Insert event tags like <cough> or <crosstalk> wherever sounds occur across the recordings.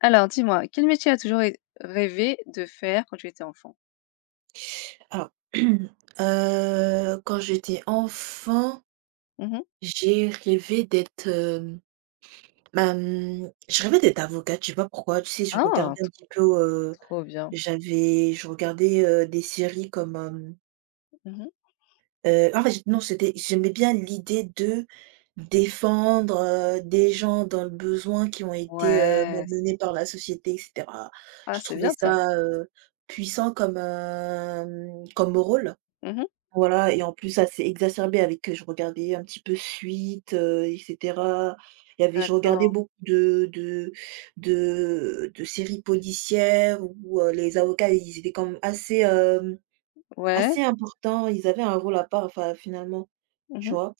Alors dis-moi, quel métier as-tu toujours rêvé de faire quand tu étais enfant? Alors, <clears throat> quand j'étais enfant, Mhm. j'ai rêvé d'être, hem, bah, mmh, je rêvais d'être avocate, je sais pas pourquoi. Tu sais, je Ah, regardais un petit peu, trop bien. j'avais je regardais, des séries comme, Mhm. En fait non, c'était j'aimais bien l'idée de défendre, des gens dans le besoin qui ont été, Ouais. Malmenés par la société et cetera. Ah, Je c'est trouvais bien ça. ça, puissant comme rôle. Mhm. Voilà, et en plus ça s'est exacerbé avec, que je regardais un petit peu suite et cetera. Il y avait je regardais D'accord. beaucoup de séries policières où, les avocats, ils étaient quand même Ouais. assez importants. Ils avaient un rôle à part, enfin, finalement, tu Mhm. vois?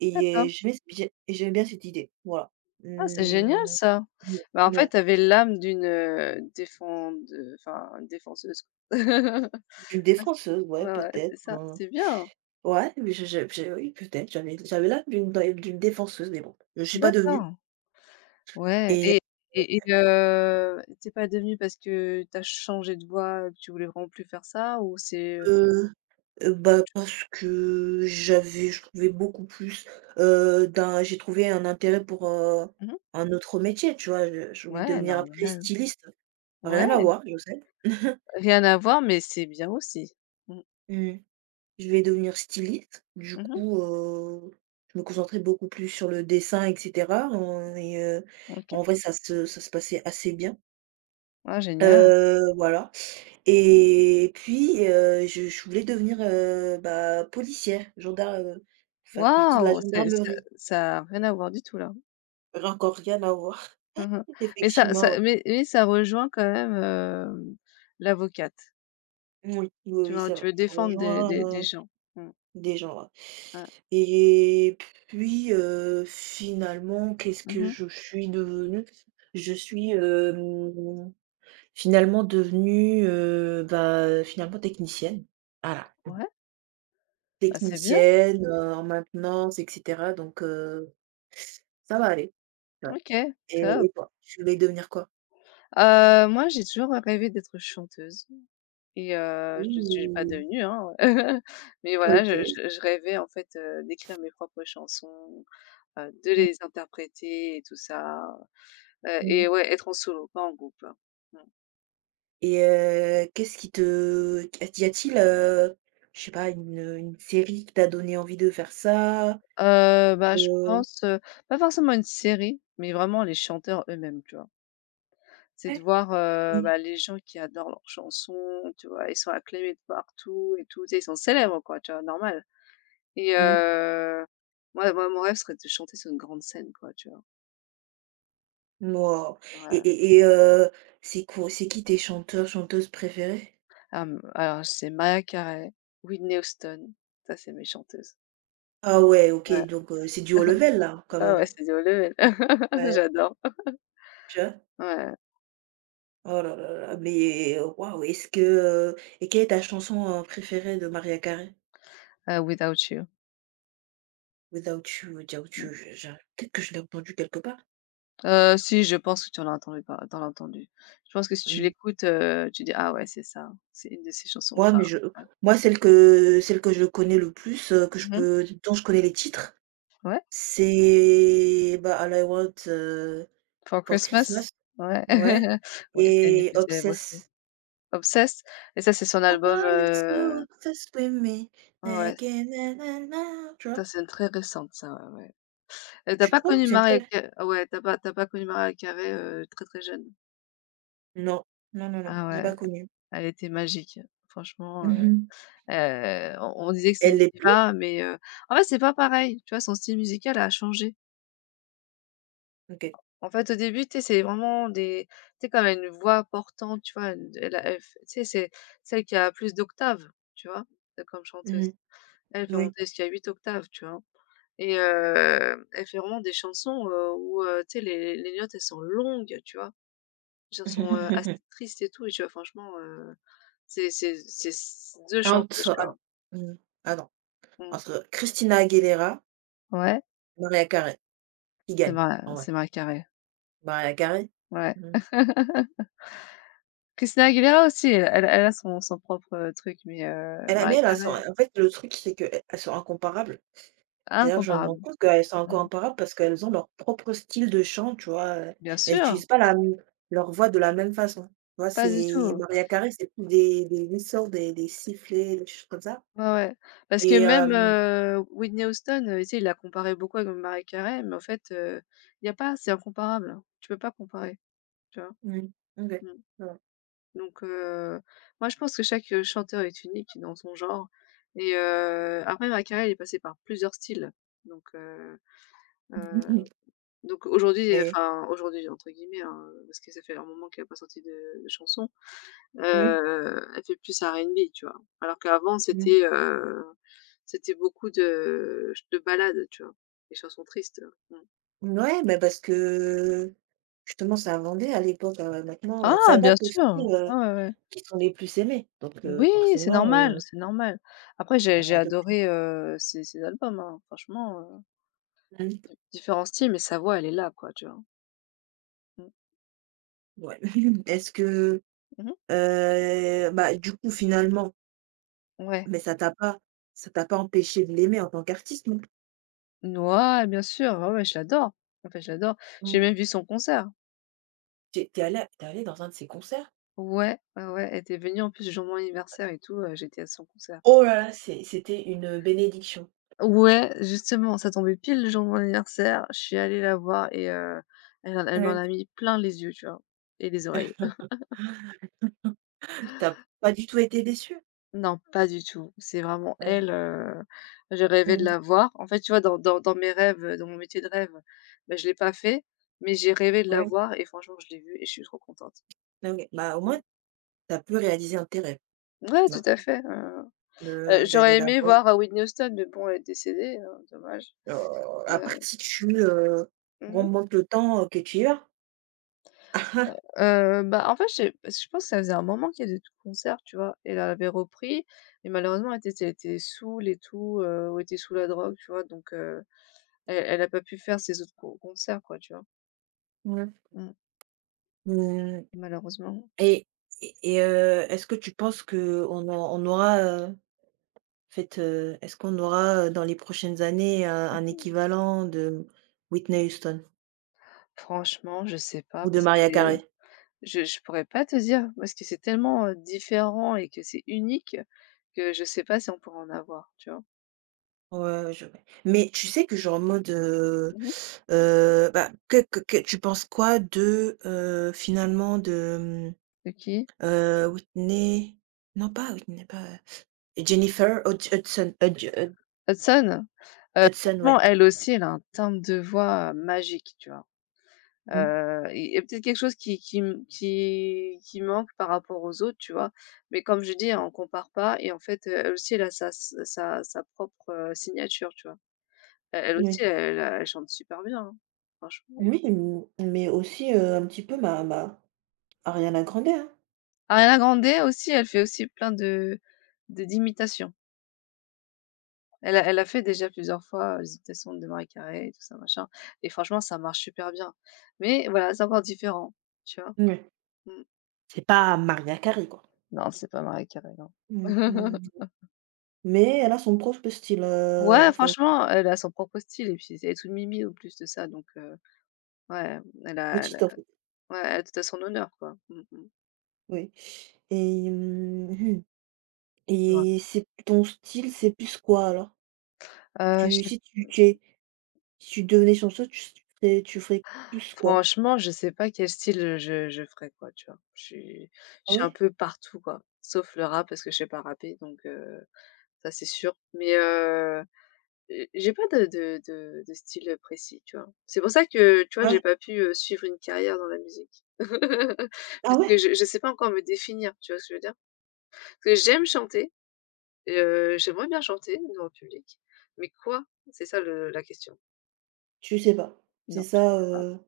Et D'accord. j'aimais ce j'ai et j'aimais bien cette idée, voilà. Ah, c'est génial Mmh, ça. mmh, Bah, en fait, ouais. tu avais l'âme d'une enfin, défenseuse. <laughs> D'une défenseuse, ouais, Ouais, ouais, c'est peut-être, ça. hein. C'est bien. Ouais, mais je oui, peut-être, j'avais l'âme d'une défenseuse, mais bon, je ne suis pas devenue. D'accord. Ouais. Et Et, t'es pas devenu parce que t'as changé de voie, que tu voulais vraiment plus faire ça, ou c'est... Heu bah, parce que j'avais je trouvais beaucoup plus, d'un j'ai trouvé un intérêt pour, Mhm. un autre métier, tu vois? Je voulais Ouais, devenir après normal. styliste. Rien à Ouais, voir, je sais. <laughs> rien à voir, mais c'est bien aussi. Mmh. Mmh. Je vais devenir styliste. Du Mmh, coup, je me concentrais beaucoup plus sur le dessin et cetera, OK. en vrai, ça se passait assez bien. Ah génial. Voilà. Et puis, je voulais devenir, bah, policière, gendarme, faire partie de la Waouh! C'est ça, gendarmerie. ça a rien à voir du tout là. J'ai Encore rien à voir. Mmh. <laughs> Mais ça Effectivement, ouais. ça mais ça rejoint quand même, l'avocate. Moui. Oui, Tu oui, veux c'est Tu vrai. veux Ça défendre des rejoint, des des heu, gens. Mmh. des gens, ouais. Ouais. Et puis, finalement, qu'est-ce que Mmh. je suis devenue? Je suis, finalement devenue, bah, finalement technicienne. Voilà. Ouais, bah, c'est bien. Technicienne, en maintenance et cetera, donc ça va aller. Ouais. OK, Et top. et toi? Tu voulais devenir quoi? Moi, j'ai toujours rêvé d'être chanteuse et Oui, je ne suis pas oui, devenue, hein. <laughs> Mais voilà, oui, oui. je OK. je je rêvais en fait, d'écrire mes propres chansons. De les interpréter et tout ça, Mmh et mh. ouais, être en solo, pas en groupe, hein. Mmh. Et qu'est-ce qui te qu y a-t-il, je sais pas, une série qui t'a donné envie de faire ça? Bah, je Heu pense, pas forcément une série, mais vraiment les chanteurs eux-mêmes, tu vois? C'est de Ouais. voir, Oui. bah, les gens qui adorent leurs chansons, tu vois? Ils sont acclamés de partout et tout, tu sais? Ils sont célèbres quoi, tu vois? Normal. Et Mmh. moi mon rêve serait de chanter sur une grande scène quoi, tu vois? Waouh. et Ouais. et et heu, c'est qui tes chanteurs, chanteuses préférés? Alors, c'est Mariah Carey, Whitney Houston, ça c'est mes chanteuses. Ah ouais, OK, Ouais, donc c'est du haut level là, quand ouais, même, ouais, hein? c'est du haut level. <laughs> Ouais, J'adore. tu vois? Ouais, Oh là là là, mais waouh, et quelle est ta chanson, préférée de Mariah Carey? Without You. Without You, Without Mmh. You, je peut-être que je l'ai entendu quelque part? Si je pense que tu en as entendu. Je pense que si tu Mmh, l'écoutes, tu dis: «Ah ouais, c'est ça, hein. C'est une de ses chansons moi, mais phares». je Ouais. moi, celle que je connais le plus, que je Mmh. peux, dont je connais les titres, Ouais. c'est, bah, All I Want, For for Christmas? Christmas, Ouais. ouais, <laughs> Ouais, c'est une des et plus célèbres aussi. Obsess. Obsessed? Et ça, c'est son I album, want you so obsessed with me, ouais, ouais, like a na na na, tu ça, vois? c'est une très récente ça, ouais, ouais. Et tu Tu pas trouves? connu C'est une très Mariah Ca ah ouais, t'as pas connu Mariah Carey, très, très jeune? Non, non, non, non, Ah j'ai ouais, pas connu. elle était magique, franchement. Mmh. On disait que c'est Elle une l'est plus? diva, mais en fait, c'est pas pareil, tu vois? Son style musical a changé. OK. En fait, au début, tu sais, c'est vraiment des tu sais, quand elle a une voix portante, tu vois? Elle a elle f tu sais, c'est celle qui a plus d'octaves, tu vois? Comme chanteuse. Mmh, Elle peut oui. monter jusqu'à 8 octaves, tu vois? Et elle fait vraiment des chansons, où, tu sais, les notes, elles sont longues, tu vois? Elles sont assez <laughs> tristes et tout et tu vois? Franchement, c'est c 2 Ah, chanteuses, tu ah vois? non. Mmh. Ah non. Mmh. Entre Christina Aguilera, Ouais, Mariah Carey, qui c'est gagne? En ma vrai, c'est ma Carey. Mariah Carey. Ouais. Mmh. <laughs> Christina Aguilera aussi, elle a son propre, truc, mais elle a mais Mariah elle a son Carey, En fait, le truc, c'est qu'elles sont incomparables. C'est-à-dire, que je me rends incomparable. compte qu'elles sont Mmh. incomparables parce qu'elles ont leur propre style de chant, tu vois? Bien Elles sûr, utilisent pas la m leur voix de la même façon. Tu vois? pas du C'est tout. Mariah Carey, c'est plus des whistles, des sifflets, des choses comme ça Ouais, ouais. Parce que et même, hem, Whitney Houston, tu sais, il la comparé beaucoup avec Mariah Carey, mais en fait, il y a pas c'est incomparable. Tu peux pas comparer, tu vois? mmh, OK. Mmh. Ouais. Donc moi je pense que chaque, chanteur est unique dans son genre et après Mariah Carey, elle est passée par plusieurs styles, donc heu, heu <laughs> Donc aujourd'hui, Mais enfin aujourd'hui entre guillemets, hein, parce que ça fait un moment qu'elle a pas sorti de chanson, oui. Elle fait plus R&B, tu vois? Alors qu'avant Mmh. c'était beaucoup de balades, tu vois? Des chansons tristes, mmh. Ouais, bah, parce que justement ça vendait à l'époque, maintenant, bah, Ah ça bien date aussi sûr! Ouais, styles, ouais, ouais. qui sont les plus aimés, donc Oui, c'est forcément, normal, c'est normal. Après j'ai elle j'ai va adopter des adoré, ses albums, hein, franchement, plantes, di différents styles, mais sa voix elle est là quoi, tu vois? Mmh. ouais. <laughs> Est-ce que, Mmh. Bah, du coup finalement, Ouais. mais ça t'a pas empêché de l'aimer en tant qu'artiste non plus? Noah, bien sûr, ouais, ouais, je l'adore. En fait, je l'adore. T'es J'ai même vu son concert. Tu es dans un de ses concerts? Ouais, ouais, ouais, elle était venue en plus le jour de mon anniversaire et tout, j'étais à son concert. Oh là là, c'était une bénédiction. Ouais, justement, ça tombait pile le jour de mon anniversaire, je suis allée la voir et elle m'en Ouais. a mis plein les yeux, tu vois? Et les oreilles. <laughs> Tu pas du tout été déçu. Non, pas du tout. C'est vraiment Bah, j'ai. elle, je rêvais de Mmh. la voir. En fait, tu vois, dans mes rêves, dans mon métier de rêve, bah, je l'ai pas fait, mais j'ai rêvé de la Ouais. voir et franchement, je l'ai vue et je suis trop contente. Ah ouais. Bah, au Mmh. moins tu as pu réaliser un de tes rêves, Ouais, non? tout à fait, De D'aller j'aurais aimé là-bas, voir, Whitney Houston, mais bon, elle est décédée, dommage. heu, après, Heu, si tu, mmh. remontes le temps, que tu y vas. <laughs> Bah, en fait, j'ai parce que je pense que ça faisait un moment qu'il y avait des concerts, tu vois? Et elle avait repris mais malheureusement, elle était tu sais, elle était saoule et tout, ou était sous la drogue, tu vois? Donc elle a pas pu faire ses autres concerts, quoi, tu vois? Ouais. Mmh, Mmh. malheureusement. Et et et heu, est-ce que tu penses qu'on au on aura, est-ce qu'on aura, dans les prochaines années, un Mmh. équivalent de Whitney Houston Franchement, je sais pas ou de parce que Maria les Carey? Je pourrais pas te dire parce que c'est tellement, différent et que c'est unique que je sais pas si on pourrait en avoir, tu vois? Ouais, je mais tu sais que, genre en mode, Mmh. Bah, que tu penses quoi de, finalement de, De qui? Heu, Whitney Whitney, pas Jennifer Hudge Hudson Hudge Hud Hudson? Hudson, ouais. Franchement, elle aussi, elle a un timbre de voix magique, tu vois? Mmh. Il y a peut-être quelque chose qui me qui manque par rapport aux autres, tu vois? Mais comme je dis, hein, on compare pas et en fait, elle aussi, elle a sa propre, signature, tu vois? E Elle aussi, Oui. Elle chante super bien, hein, franchement. Oui, mmh, mais aussi, un petit peu ma ma Ariana Grande, hein. Ariana Grande aussi, elle fait aussi plein de d'imitations. Elle a fait déjà plusieurs fois, les imitations de Mariah Carey et tout ça, machin, et franchement, ça marche super bien. Mais voilà, c'est encore différent, tu vois? Mouais. Mmh. C'est pas Maria Carey, quoi. Non, c'est pas Mariah Carey, non. Mmh mh. <laughs> Mais elle a son propre style, Ouais, enfin, franchement, elle a son propre style et puis elle est toute mimi en plus de ça donc ouais, elle a elle a petite, en fait, ouais, elle a tout à son honneur quoi. Mmh mh. oui. Et mmh mh. Tu vois? Et c'est ton style, c'est plus quoi, alors? Je Tu sais si tu tu es si tu devenais chanteuse, tu ferais plus quoi? Franchement, je sais pas quel style, je ferais quoi, tu vois? Je suis je Ah suis un ouais? peu partout quoi, sauf le rap parce que je sais pas rapper donc ça c'est sûr. Mais j'ai pas de style, précis, tu vois? C'est pour ça que, tu vois, Ouais. j'ai pas pu, suivre une carrière dans la musique. <laughs> Ah Parce que ouais? je sais pas encore me définir, tu vois ce que je veux dire? Parce que j'aime chanter. Et j'aimerais bien chanter devant le public, mais quoi? C'est ça le la question. Tu sais pas. Non, C'est je ça, sais pas. heu,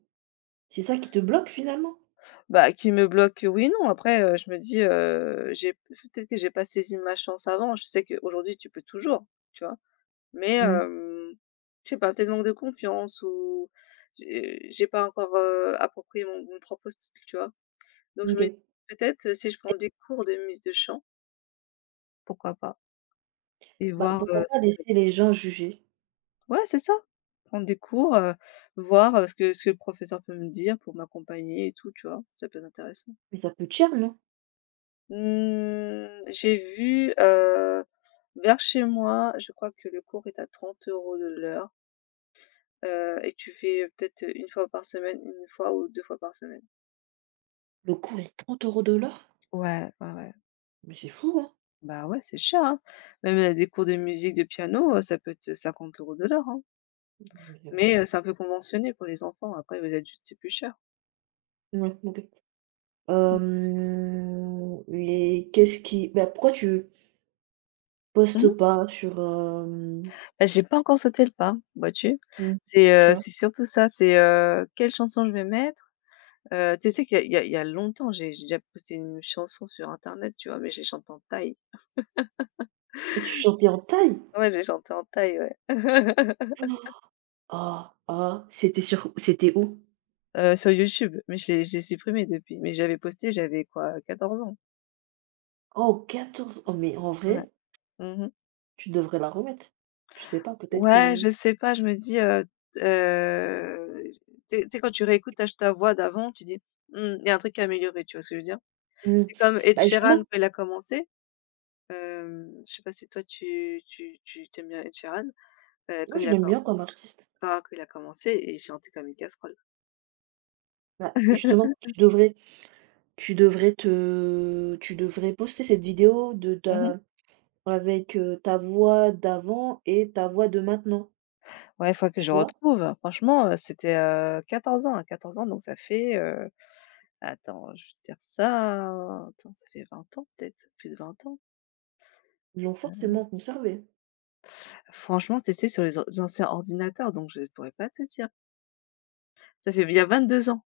c'est ça qui te bloque, finalement? Bah, qui me bloque, oui et non. Après, je me dis, j'ai peut-être que j'ai pas saisi ma chance avant. Je sais qu'aujourd'hui, tu peux toujours, tu vois? Mais Mmh. Je sais pas, peut-être manque de confiance ou j'ai pas encore, approprié mon propre style, tu vois? Donc je OK. me dis peut-être si je prends des cours de mise de chant, pourquoi pas? Et Bah, voir, pourquoi ce pas que ça laisser les gens juger? Ouais, c'est ça. Prendre des cours, voir, ce que le professeur peut me dire pour m'accompagner et tout, tu vois? Ça peut être intéressant. Mais ça peut être cher, non? Mmh, j'ai vu, vers chez moi, je crois que le cours est à 30 € de l'heure, et tu fais, peut-être, une fois par semaine, une fois ou 2 fois par semaine. Le cours est 30 euros de l'heure? Ouais, ouais, ouais. Mais c'est fou, hein? Bah, ouais, c'est cher, hein. Même, des cours de musique, de piano, ça peut être, 50 € de l'heure, hein. Mais, Mais, c'est un peu conventionné pour les enfants. Après, les adultes, c'est plus cher. ouais, OK. Hem Et qu'est-ce qui bah, pourquoi tu postes Mmh. pas sur, Bah, j'ai pas encore sauté le pas, vois-tu? mmh, C'est, tu heu, vois? c'est surtout ça, c'est, quelle chanson je vais mettre? Tu sais qu'il y a il y a il y a longtemps, j'ai déjà posté une chanson sur internet, tu vois? Mais j'ai chanté en thaï. Et tu chantais en taille? Ouais, j'ai chanté en thaï, ouais. <laughs> Ah! Ah! C'était où? Sur YouTube, mais je l'ai supprimée depuis, mais j'avais posté, j'avais quoi, 14 ans. Oh 14! Oh, mais en Ouais. vrai, Mmh. tu devrais la remettre. Tu sais pas, peut-être Ouais, que je sais pas, je me dis, t tu sais quand tu réécoutes ta voix d'avant, tu dis: «Mmh, il y a un truc à améliorer», tu vois ce que je veux dire? mmh, C'est comme Ed bah, Sheeran justement, quand il a commencé. Je sais pas si toi tu aimes bien Ed Sheeran? Heu, quand moi je il a l'aime com bien comme artiste. quand il a commencé, et chantait comme une casserole. Bah, justement, <laughs> tu devrais. Tu devrais te Tu devrais poster cette vidéo de Mmh ouais. ta avec, ta voix d'avant et ta voix de maintenant, Ouais, faut que je tu vois? retrouve. Franchement, c'était, 14 ans, à 14 ans, donc ça fait, attends, je vais te dire ça, attends, ça fait 20 ans peut-être, plus de 20 ans? Ils l'ont Heu, forcément conservée, Franchement, c'était sur les anciens ordinateurs, donc je ne pourrais pas te dire. Ça fait il y a 22 ans.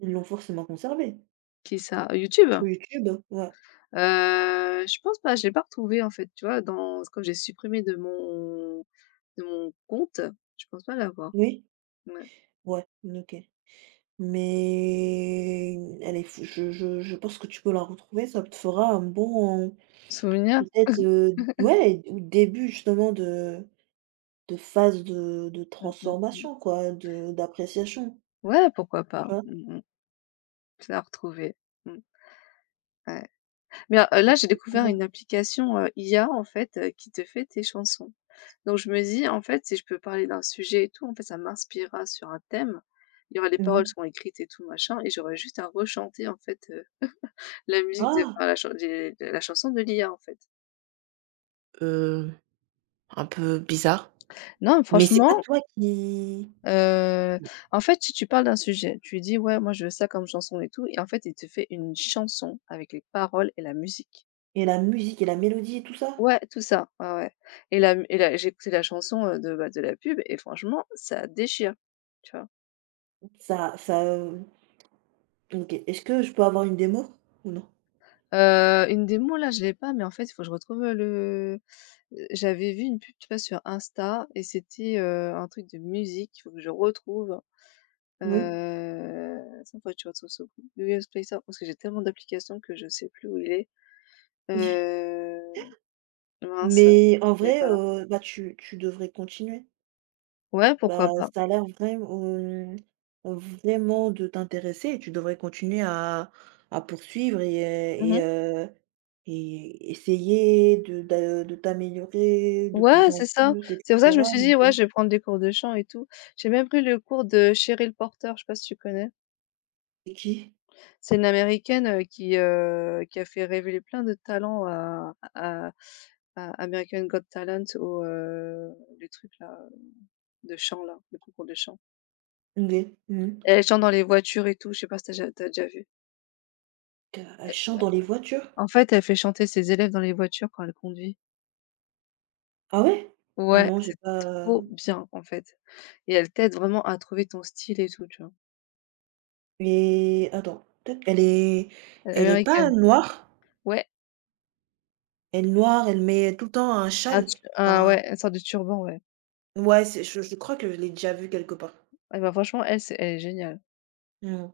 ils l'ont forcément conservée. Qui ça? YouTube? Sur YouTube, ouais. Je pense pas, je l'ai pas retrouvé en fait, tu vois? Dans Quand j'ai supprimé de mon compte, je pense pas l'avoir. Oui? Ouais. Ouais, mmh, OK. Mais elle est fou, je pense que tu peux la retrouver, ça te fera un bon. Souvenir? Peut-être, <laughs> ouais, ou début justement de phase de Mmh, mmh, mmh. transformation quoi, de d'appréciation, Ouais, pourquoi tu pas? vois? Mmh mh. Je la retrouver. Mmh, ouais. Mais là, j'ai découvert une application, IA, en fait, qui te fait tes chansons. Donc je me dis, en fait, si je peux parler d'un sujet et tout, en fait, ça m'inspirera sur un thème. Il y aura les Mmh. paroles seront écrites et tout machin et j'aurai juste à rechanter, en fait, la musique de Ah! enfin la chanson de l'IA, en fait. Heu, un peu bizarre. Non, Mais c'est pas franchement, toi qui, Heu, en fait, si tu parles d'un sujet, tu lui dis: «Ouais, moi, je veux ça comme chanson et tout» et en fait, il te fait une chanson avec les paroles et la musique. et la musique, et la mélodie et tout ça? Ouais, tout ça, ouais, ouais et la j'ai écouté la chanson, de, bah, de la pub et franchement, ça déchire, tu vois? Ça ça, heu, OK. Est-ce que je peux avoir une démo? Ou non? Une démo là, je l'ai pas, mais en fait, il faut que je retrouve, le heu, j'avais vu une pub, tu vois, sur Insta et c'était, un truc de musique, il faut que je retrouve, Oui. Attends, faut que je retrouve ce Google Play Store parce que j'ai tellement d'applications que je sais plus où il est. <laughs> Heu, Mince, Mais en j'ai vrai, pas là. Bah, tu devrais continuer. Ouais, pourquoi Bah, pas. ça a l'air vraiment de t'intéresser, et tu devrais continuer à poursuivre Mmh mh. Et essayer de t'améliorer de Ouais, plus en c'est ça. plus et C'est pour ça que je me cetera, suis donc dit: «Ouais, je vais prendre des cours de chant et tout». J'ai même pris le cours de Cheryl Porter, je sais pas si tu connais? c'est qui? C'est une américaine, qui a fait révéler plein de talents à American Got Talent au, le truc là, de chant là, le concours de chant. OK. Mmh mh. Elle chante dans les voitures et tout, je sais pas si tu as déjà vu? Elle Elle chante dans les voitures? En fait, elle fait chanter ses élèves dans les voitures quand elle conduit. Ah ouais? Ouais, Non, j'ai c'est pas. euh, trop bien, en fait, et elle t'aide vraiment à trouver ton style et tout, tu vois? mais attends, peut-être Elle est elle est pas américaine. noire? Ouais, Elle est noire, elle met tout le temps un un châle. tu un Enfin, ouais, une sorte de turban, ouais. ouais, c'est je crois que je l'ai déjà vue quelque part. Ah bah, franchement, elle, c'est elle est géniale. Mmh.